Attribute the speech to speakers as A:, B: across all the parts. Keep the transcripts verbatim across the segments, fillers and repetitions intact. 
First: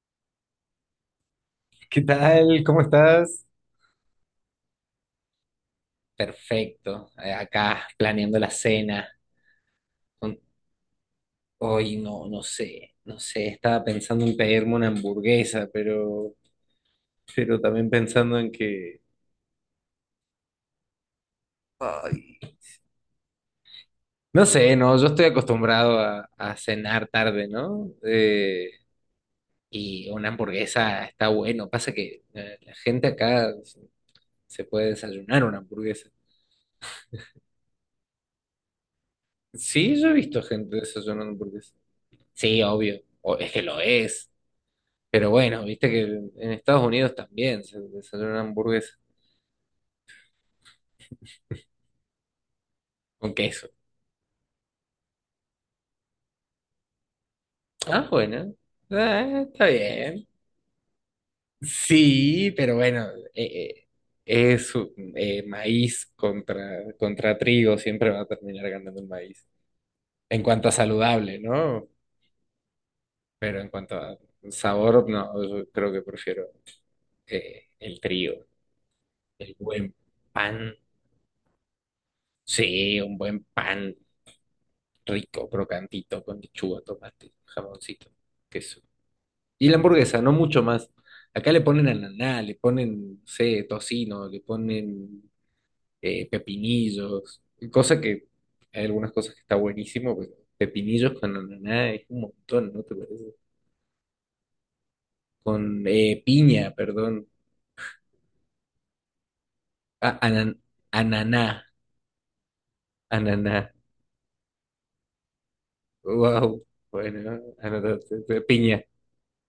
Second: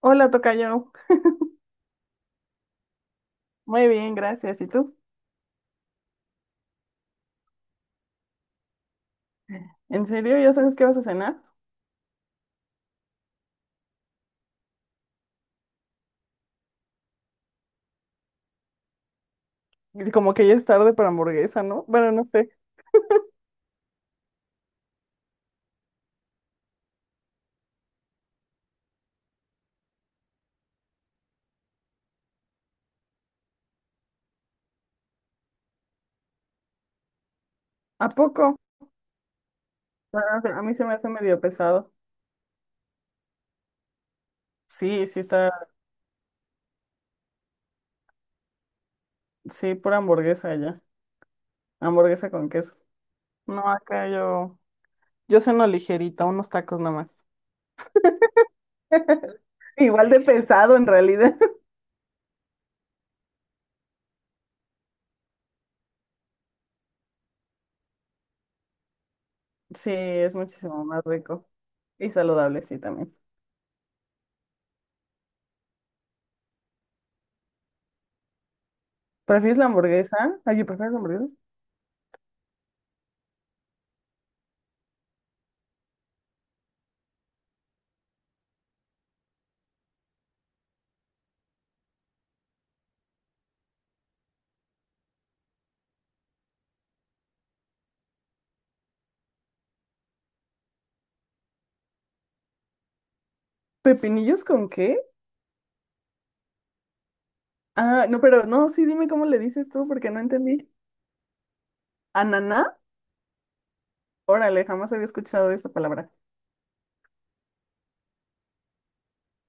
A: Hola, tocayo.
B: ¿Qué tal? ¿Cómo estás?
A: Muy bien, gracias. ¿Y tú?
B: Perfecto. eh, Acá planeando la cena.
A: ¿En
B: Con-
A: serio? ¿Ya sabes qué vas a cenar?
B: Hoy no, no sé, no sé. Estaba pensando en pedirme una hamburguesa, pero, pero también pensando en que,
A: Y como que ya es tarde para hamburguesa, ¿no? Bueno, no
B: ay,
A: sé.
B: no sé, no. Yo estoy acostumbrado a, a cenar tarde, ¿no? Eh, y una hamburguesa está bueno. Pasa que eh, la gente acá se se puede desayunar una hamburguesa.
A: ¿A poco?
B: Sí, yo he
A: Ah,
B: visto
A: a mí
B: gente
A: se me hace
B: desayunando
A: medio
B: hamburguesa.
A: pesado.
B: Sí, obvio. O- es que lo es.
A: Sí, sí
B: Pero
A: está,
B: bueno, viste que en Estados Unidos también se, se hace una hamburguesa
A: sí, pura hamburguesa ya. Hamburguesa con queso.
B: con queso.
A: No, acá yo, yo ceno ligerita, unos tacos nomás.
B: Ah, bueno. Ah, está
A: Igual de
B: bien.
A: pesado en realidad.
B: Sí, pero bueno, eh, eh, es eh, maíz contra, contra trigo, siempre va a terminar ganando el maíz.
A: Sí, es
B: En cuanto a
A: muchísimo más
B: saludable,
A: rico.
B: ¿no?
A: Y saludable, sí, también.
B: Pero en cuanto a sabor, no, yo creo que prefiero eh, el trigo, el
A: ¿Prefieres la
B: buen
A: hamburguesa? Ay,
B: pan.
A: ¿prefieres la hamburguesa?
B: Sí, un buen pan rico, crocantito, con lechuga, tomate, jamoncito, queso. Y la hamburguesa, no mucho más. Acá le ponen ananá, le ponen, no sé, tocino, le ponen eh, pepinillos, cosa que hay algunas cosas que está buenísimo, pero pepinillos con ananá es un montón, ¿no te parece?
A: ¿Pepinillos con qué?
B: Con eh, piña, perdón.
A: Ah, no, pero no, sí, dime cómo le dices tú, porque
B: Ah,
A: no
B: anan-
A: entendí.
B: ananá,
A: ¿Ananá?
B: ananá.
A: Órale, jamás había escuchado esa palabra.
B: Wow, bueno, ananá, piña.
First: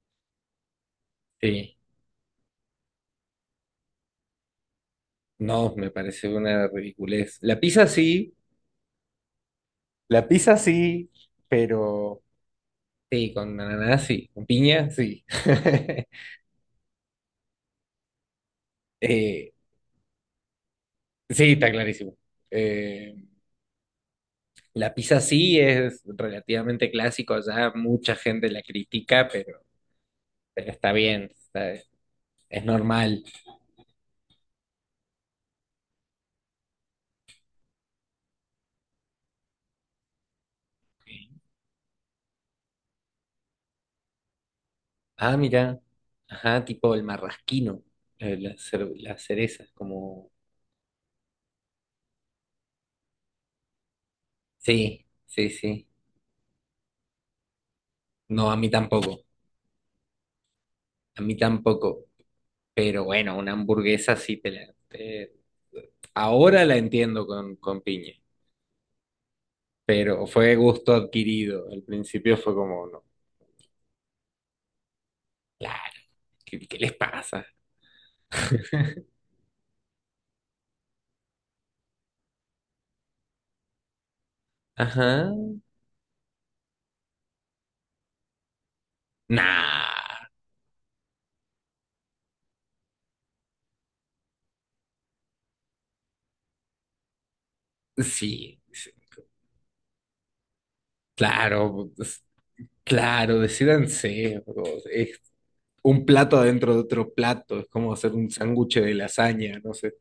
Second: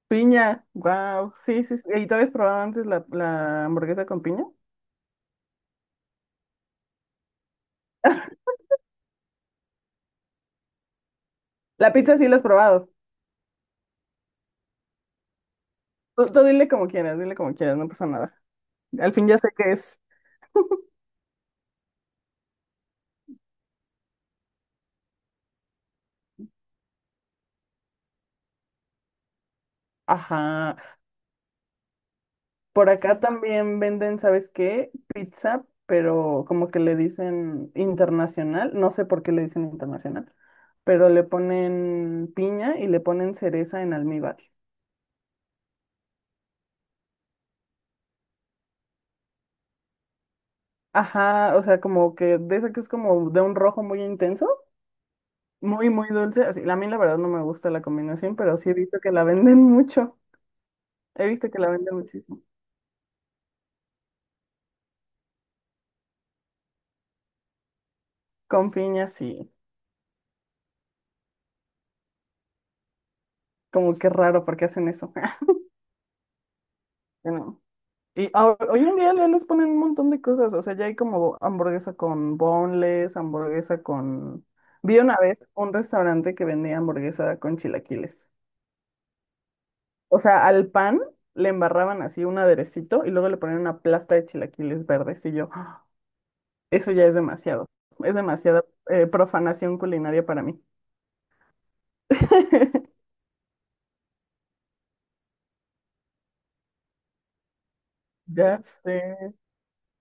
A: Piña, wow, sí,
B: Sí,
A: sí, sí. ¿Y tú habías probado antes la, la hamburguesa con piña?
B: no, me parece una ridiculez. La pizza sí, la pizza sí,
A: La pizza
B: pero...
A: sí la has probado.
B: Sí, con ananá, sí. Con piña, sí.
A: Tú, tú dile como quieras, dile como quieras, no pasa nada. Al fin ya sé
B: Eh,
A: qué es.
B: sí, está clarísimo. Eh, la pizza sí es relativamente clásico allá, mucha gente la critica, pero, pero
A: Ajá.
B: está bien, está- es
A: Por acá
B: normal.
A: también venden, ¿sabes qué? Pizza, pero como que le dicen internacional. No sé por qué le dicen internacional, pero le ponen piña y le ponen cereza en almíbar.
B: Ah, mira. Ajá, tipo el marrasquino, eh, la, cer- la cereza, como...
A: Ajá, o sea, como que de esa que es como de un rojo muy intenso.
B: Sí, sí, sí.
A: Muy, muy dulce. Así, a mí la verdad no me gusta la combinación,
B: No, a
A: pero
B: mí
A: sí he visto que
B: tampoco,
A: la venden mucho.
B: a
A: He
B: mí
A: visto que la venden
B: tampoco.
A: muchísimo.
B: Pero bueno, una hamburguesa sí te la... te- Ahora la entiendo con, con piña.
A: Con piñas y
B: Pero fue gusto adquirido. Al principio fue como, no,
A: como que raro porque hacen eso.
B: claro, ¿qué, qué les pasa?
A: Bueno, y ahora- hoy en día ya les ponen un montón de cosas. O sea, ya hay como hamburguesa con boneless, hamburguesa con... Vi una
B: Ajá.
A: vez un restaurante que vendía hamburguesa con chilaquiles. O
B: Nah,
A: sea, al pan le embarraban así un aderecito y luego le ponían una plasta de chilaquiles verdes y yo. Eso ya es demasiado. Es
B: sí,
A: demasiada
B: sí,
A: eh, profanación culinaria para mí.
B: claro, pues, claro, decídanse. o sea, Es un plato adentro de otro plato, es como hacer un
A: Ya
B: sándwich
A: sé.
B: de lasaña, no sé.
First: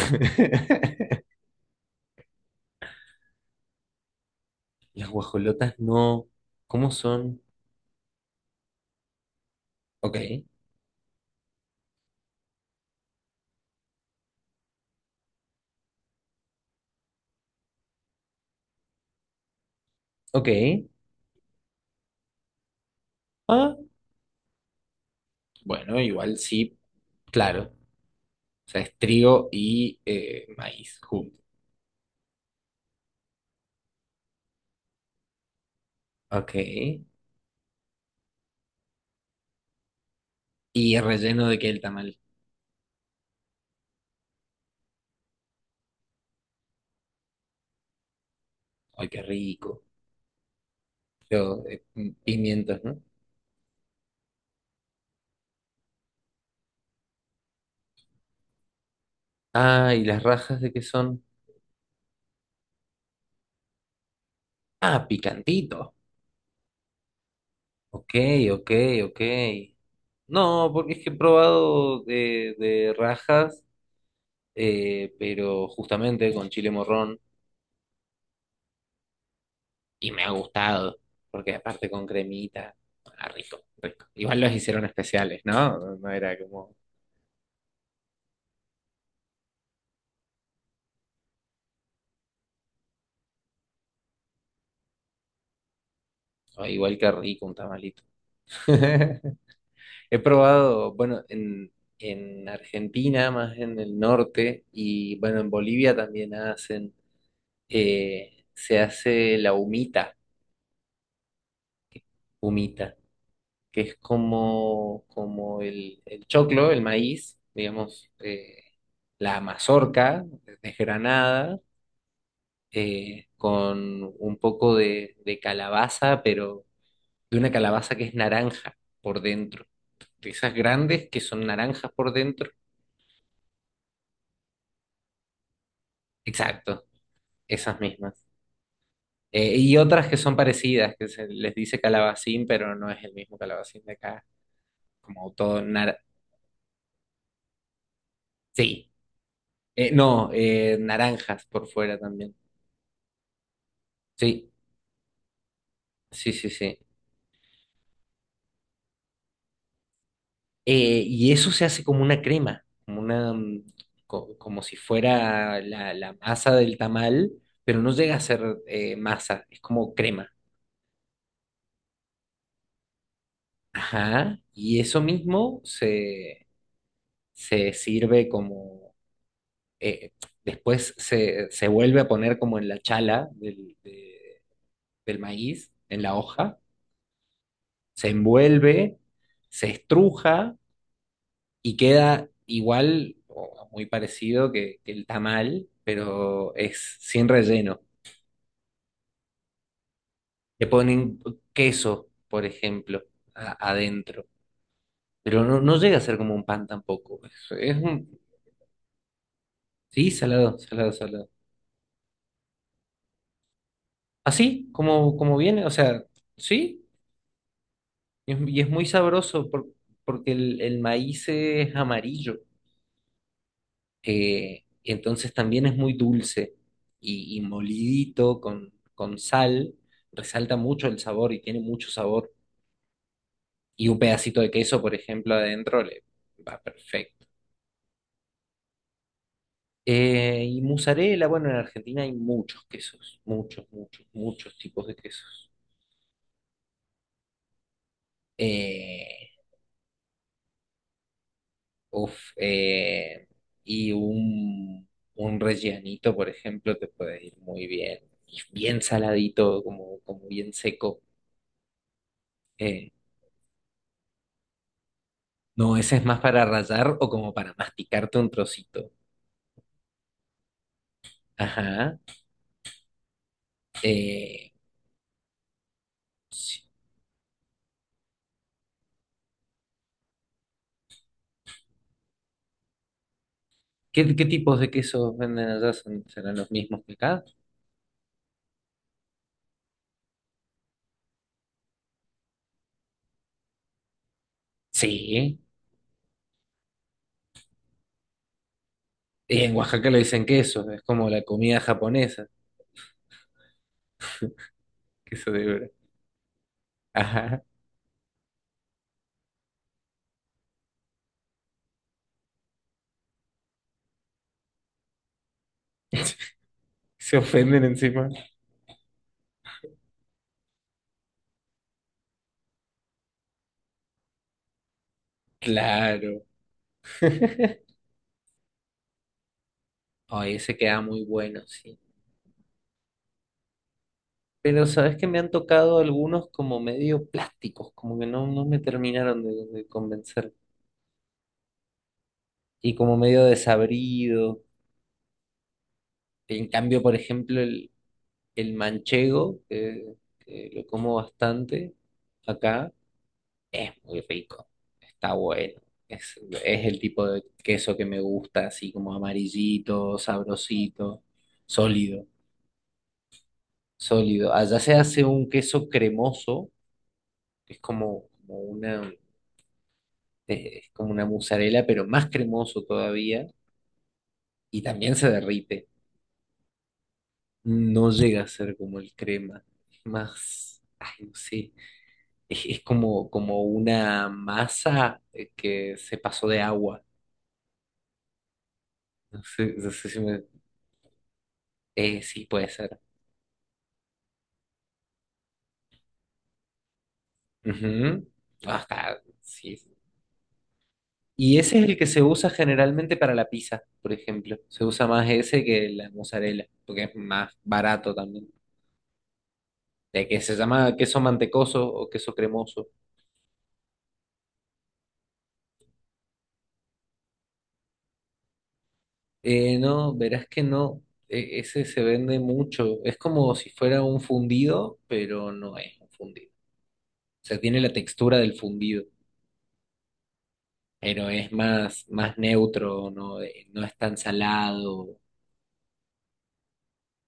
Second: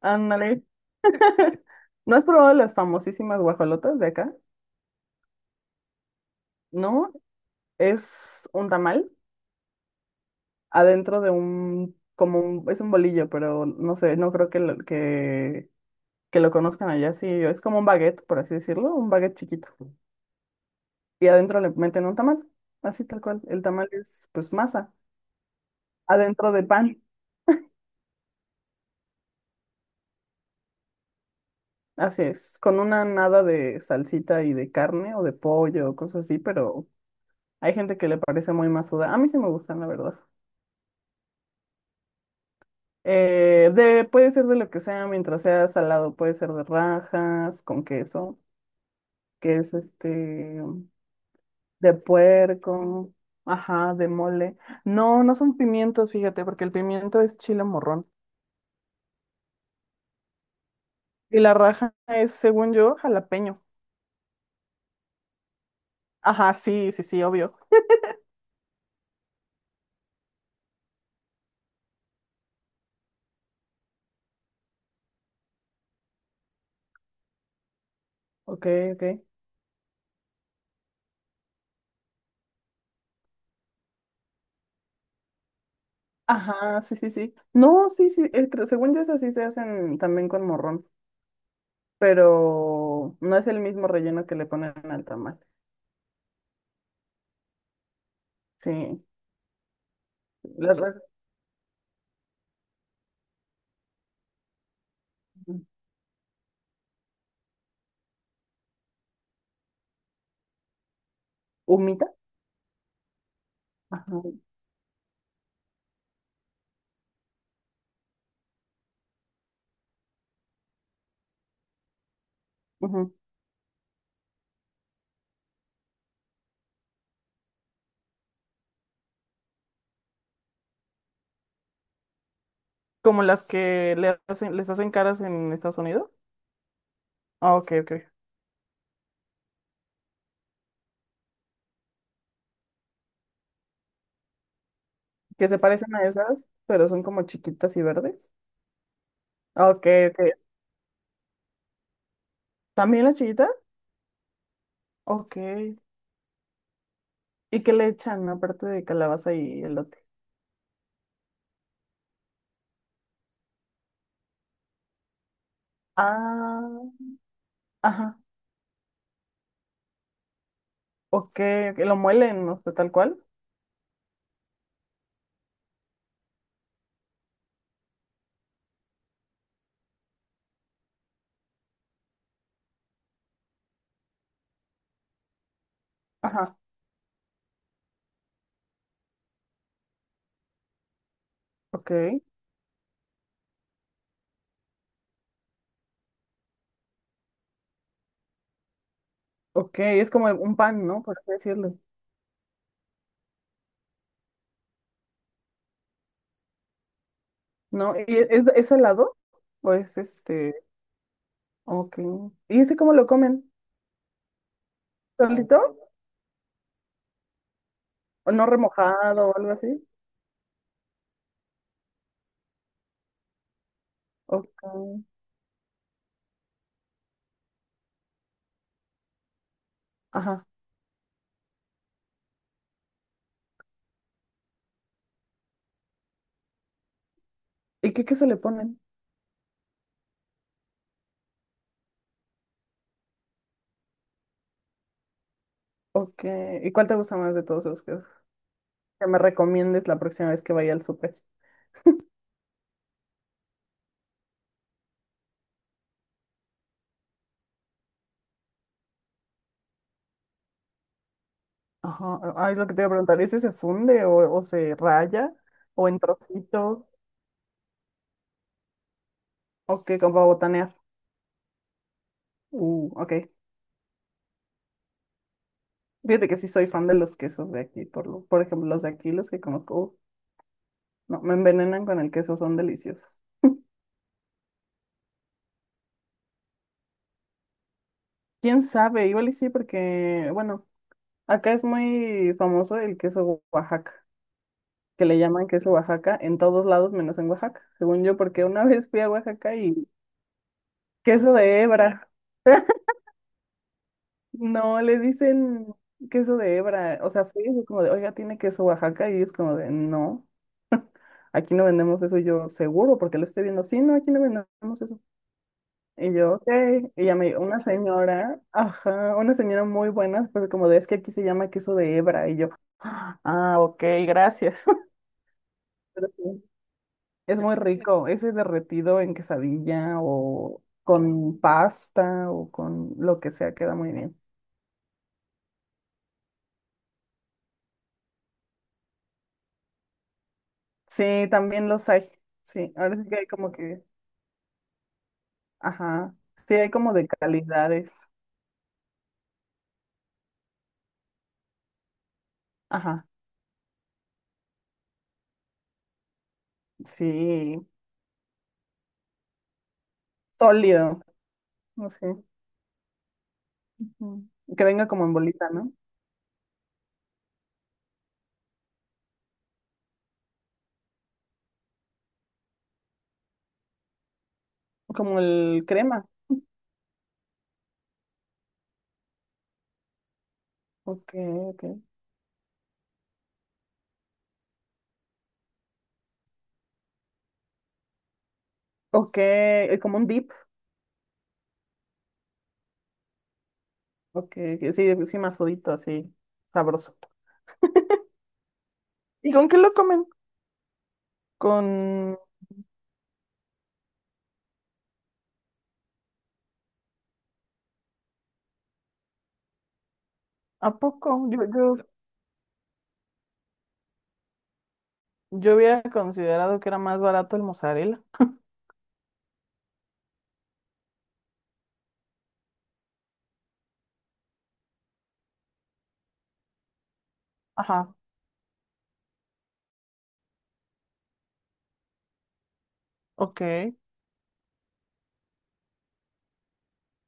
A: Ándale. ¿No has probado las famosísimas guajolotas de acá?
B: Las guajolotas no, ¿cómo
A: No,
B: son?
A: es un tamal
B: Ok,
A: adentro de un, como un, es un bolillo, pero no sé, no creo que lo, que, que lo conozcan allá. Sí, es como un baguette, por así decirlo, un baguette chiquito.
B: ok.
A: Y adentro le meten un tamal, así tal cual. El
B: Ah,
A: tamal es pues masa,
B: bueno, igual
A: adentro de
B: sí,
A: pan.
B: claro. O sea, es trigo y eh, maíz juntos.
A: Así es, con una nada de salsita y de carne o de pollo o cosas así,
B: Ok.
A: pero hay gente que le parece muy masuda. A mí sí me gustan, la verdad.
B: Y relleno de qué el tamal.
A: Eh, de, puede ser de lo que sea, mientras sea salado, puede ser de rajas, con queso,
B: Ay, qué
A: que es
B: rico.
A: este,
B: Yo, eh,
A: de
B: mm, pimientos, ¿no?
A: puerco, ajá, de mole. No, no son pimientos, fíjate, porque el pimiento es chile morrón.
B: Ah, ¿y las rajas de qué son?
A: Y la raja es, según yo, jalapeño.
B: Ah, picantito.
A: Ajá, sí, sí, sí, obvio.
B: Ok, ok, ok. No, porque es que he probado de, de rajas, eh, pero justamente con chile morrón
A: Ok, ok.
B: y me ha gustado, porque aparte con cremita, ah, rico, rico. Igual los hicieron especiales, ¿no? No no era como,
A: Ajá, sí, sí, sí. No, sí, sí, eh, creo- según yo esas sí se hacen también con morrón, pero no es el mismo relleno que le ponen al tamal.
B: "Ay, igual que rico un tamalito.
A: Sí.
B: He
A: Las
B: probado,
A: las-
B: bueno, en, en Argentina, más en el norte, y bueno, en Bolivia también hacen, eh, se hace la humita,
A: Humita.
B: humita, que es
A: Ajá.
B: como, como el, el choclo, el maíz, digamos, eh, la mazorca desgranada,
A: Ujú.
B: eh, con un poco de, de calabaza, pero de una calabaza que es naranja por dentro, de esas grandes que son naranjas por dentro,
A: Como las que le hacen, les hacen caras en Estados Unidos.
B: exacto,
A: Ah, ok,
B: esas
A: ok.
B: mismas. Eh, y otras que son parecidas, que se les dice calabacín, pero no es el mismo calabacín de acá, como
A: Que se
B: todo
A: parecen
B: nar
A: a esas, pero son como chiquitas y verdes.
B: sí,
A: Ah, ok,
B: Eh, no,
A: ok.
B: eh, naranjas por fuera también.
A: ¿También las chiquitas?
B: Sí,
A: Ok.
B: sí, sí, sí.
A: ¿Y qué le echan aparte de calabaza y elote?
B: Eh, y eso se hace como una crema, como una, mm, co- como si fuera la, la masa del
A: Ah,
B: tamal, pero no llega
A: ajá.
B: a ser eh, masa, es como crema.
A: Ok, ok, lo muelen, no sé, tal cual.
B: Ajá. Y eso mismo se, se sirve como eh, después se, se vuelve a poner como en la chala del, de- del maíz, en la
A: Ajá,
B: hoja, se envuelve, se estruja y
A: ok,
B: queda igual o muy parecido que, que el tamal, pero es sin relleno.
A: ok, es como un
B: Le
A: pan, ¿no? Por
B: ponen
A: así decirlo,
B: queso, por ejemplo, a- adentro, pero no, no llega a ser como un pan tampoco. Es, es
A: ¿no? ¿Y
B: un,
A: e- es, es helado? ¿O es
B: sí,
A: este?
B: salado, salado, salado.
A: Ok. ¿Y ese cómo lo comen?
B: Así, como, como
A: ¿Solito?
B: viene, o sea, sí.
A: ¿O
B: Es-
A: no
B: y es muy
A: remojado o
B: sabroso
A: algo
B: por-
A: así?
B: porque el, el maíz es amarillo,
A: Ok,
B: eh, y entonces también es muy dulce y, y molidito con, con sal,
A: ajá.
B: resalta mucho el sabor y tiene mucho sabor. Y un pedacito de queso, por ejemplo, adentro le va perfecto.
A: ¿Y qué, qué se le ponen?
B: Eh, y mozzarella, bueno, en Argentina hay muchos quesos, muchos, muchos, muchos tipos de quesos.
A: Ok, ¿y cuál te gusta más de todos los que, que me
B: Eh,
A: recomiendes la próxima vez que vaya al súper?
B: Uf, eh, y un, un rellenito, por ejemplo, te puede ir muy bien. Y bien saladito, como, como bien seco.
A: Ajá, ah, es lo que te iba
B: Eh,
A: a preguntar, ¿ese se funde o, o se raya?
B: no,
A: ¿O
B: ese
A: en
B: es más para
A: trocitos?
B: rallar o como para masticarte un trocito.
A: Ok, como para botanear.
B: Ajá.
A: Uh, ok.
B: Eh,
A: Fíjate que sí
B: sí.
A: soy fan de los quesos de aquí, por lo, por ejemplo, los de aquí, los que conozco, uf, no, me envenenan con el queso, son deliciosos.
B: ¿Qué, qué tipos de quesos venden allá? ¿Son- ¿Serán los mismos que acá?
A: ¿Quién sabe? Igual y sí, porque, bueno, acá es muy famoso el queso Oaxaca, que le
B: Sí.
A: llaman queso Oaxaca en todos lados menos en Oaxaca, según yo, porque una vez fui a
B: Y en
A: Oaxaca
B: Oaxaca
A: y
B: le dicen queso, es como la
A: queso
B: comida
A: de hebra,
B: japonesa,
A: no, le
B: queso de
A: dicen
B: hebra.
A: queso de hebra, o sea,
B: Ajá.
A: fui y fue como de, oiga, tiene queso Oaxaca y es como de, no, aquí no vendemos eso, y yo seguro, porque lo estoy viendo, sí, no, aquí no vendemos eso. Y yo, ok. Y ya
B: Se
A: me dijo, una
B: ofenden encima.
A: señora, ajá, una señora muy buena, pero como de, es que aquí se llama queso de hebra. Y yo, ah, ok, gracias. Pero
B: Claro.
A: sí, es muy rico, ese derretido en quesadilla
B: Ahí se
A: o
B: queda muy
A: con
B: bueno, sí.
A: pasta o con lo que sea, queda muy bien.
B: Pero sabes que me han tocado algunos como medio plásticos, como que no, no me terminaron de, de convencer.
A: Sí, también los hay. Sí,
B: Y como
A: ahora sí que
B: medio
A: hay como que,
B: desabrido.
A: ajá,
B: En
A: sí hay
B: cambio,
A: como
B: por
A: de
B: ejemplo, el,
A: calidades.
B: el manchego, que, que lo como bastante acá,
A: Ajá,
B: es muy rico. Está bueno. Es, es el tipo de
A: sí,
B: queso que me gusta, así como amarillito,
A: sólido,
B: sabrosito,
A: no
B: sólido,
A: sé. Ujú.
B: sólido. Allá
A: Que
B: se
A: venga
B: hace
A: como en
B: un
A: bolita,
B: queso
A: ¿no?
B: cremoso, que es como, como una eh, es como una mozzarella, pero más cremoso todavía y también se
A: Como el
B: derrite.
A: crema.
B: No llega a ser como el crema, es más, ay,
A: Ok,
B: no sé,
A: ok.
B: es, es como, como una masa eh, que se pasó de agua.
A: Ok,
B: No sé, no
A: eh,
B: sé
A: como
B: si
A: un
B: me-
A: dip.
B: eh, sí, puede ser.
A: Ok, que sí, sí, más jodito, así, sabroso.
B: Ujú. Ajá,
A: ¿Y con qué
B: sí.
A: lo comen?
B: Y ese es
A: Con...
B: el que se usa generalmente para la pizza, por ejemplo. Se usa más ese que la mozzarella, porque es más barato también. De que se llama
A: ¿A
B: queso
A: poco? Yo,
B: mantecoso
A: yo,
B: o queso cremoso.
A: yo había considerado que era más barato el mozzarella.
B: Eh, no, verás que no. E- ese se vende mucho. Es como si fuera un fundido, pero no es un fundido. O sea, tiene la
A: Ajá,
B: textura del fundido, pero es más, más neutro, no,
A: ok.
B: Eh, no es tan salado.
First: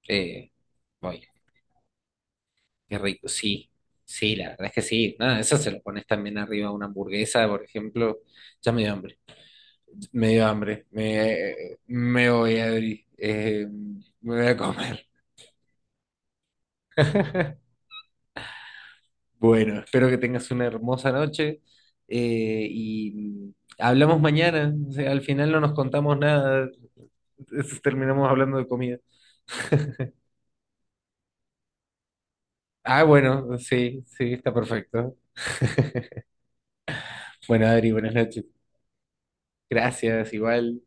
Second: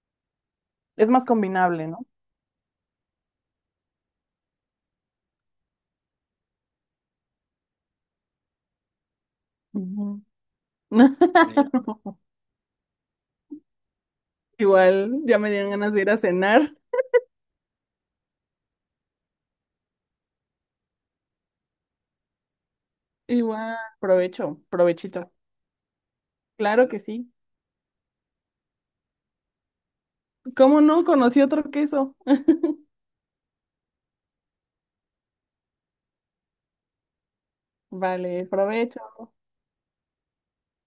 B: Eh,
A: Es más
B: oye,
A: combinable, ¿no?
B: qué rico. Sí, sí, la verdad es que sí. Nada, eso se lo pones también arriba a una hamburguesa, por ejemplo. Ya me dio hambre.
A: Ujú.
B: Me dio hambre. Me, me voy, a Eh, me voy a comer.
A: Igual, ya me dieron ganas de ir a cenar.
B: Bueno, espero que tengas una hermosa noche eh, y
A: Igual,
B: hablamos
A: provecho,
B: mañana. O sea, al
A: provechito.
B: final no nos contamos nada,
A: Claro que sí.
B: terminamos hablando de comida.
A: ¿Cómo no? Conocí otro queso.
B: Ah, bueno, sí, sí, está perfecto. Bueno, Adri, buenas noches.
A: Vale, provecho.
B: Gracias, igual.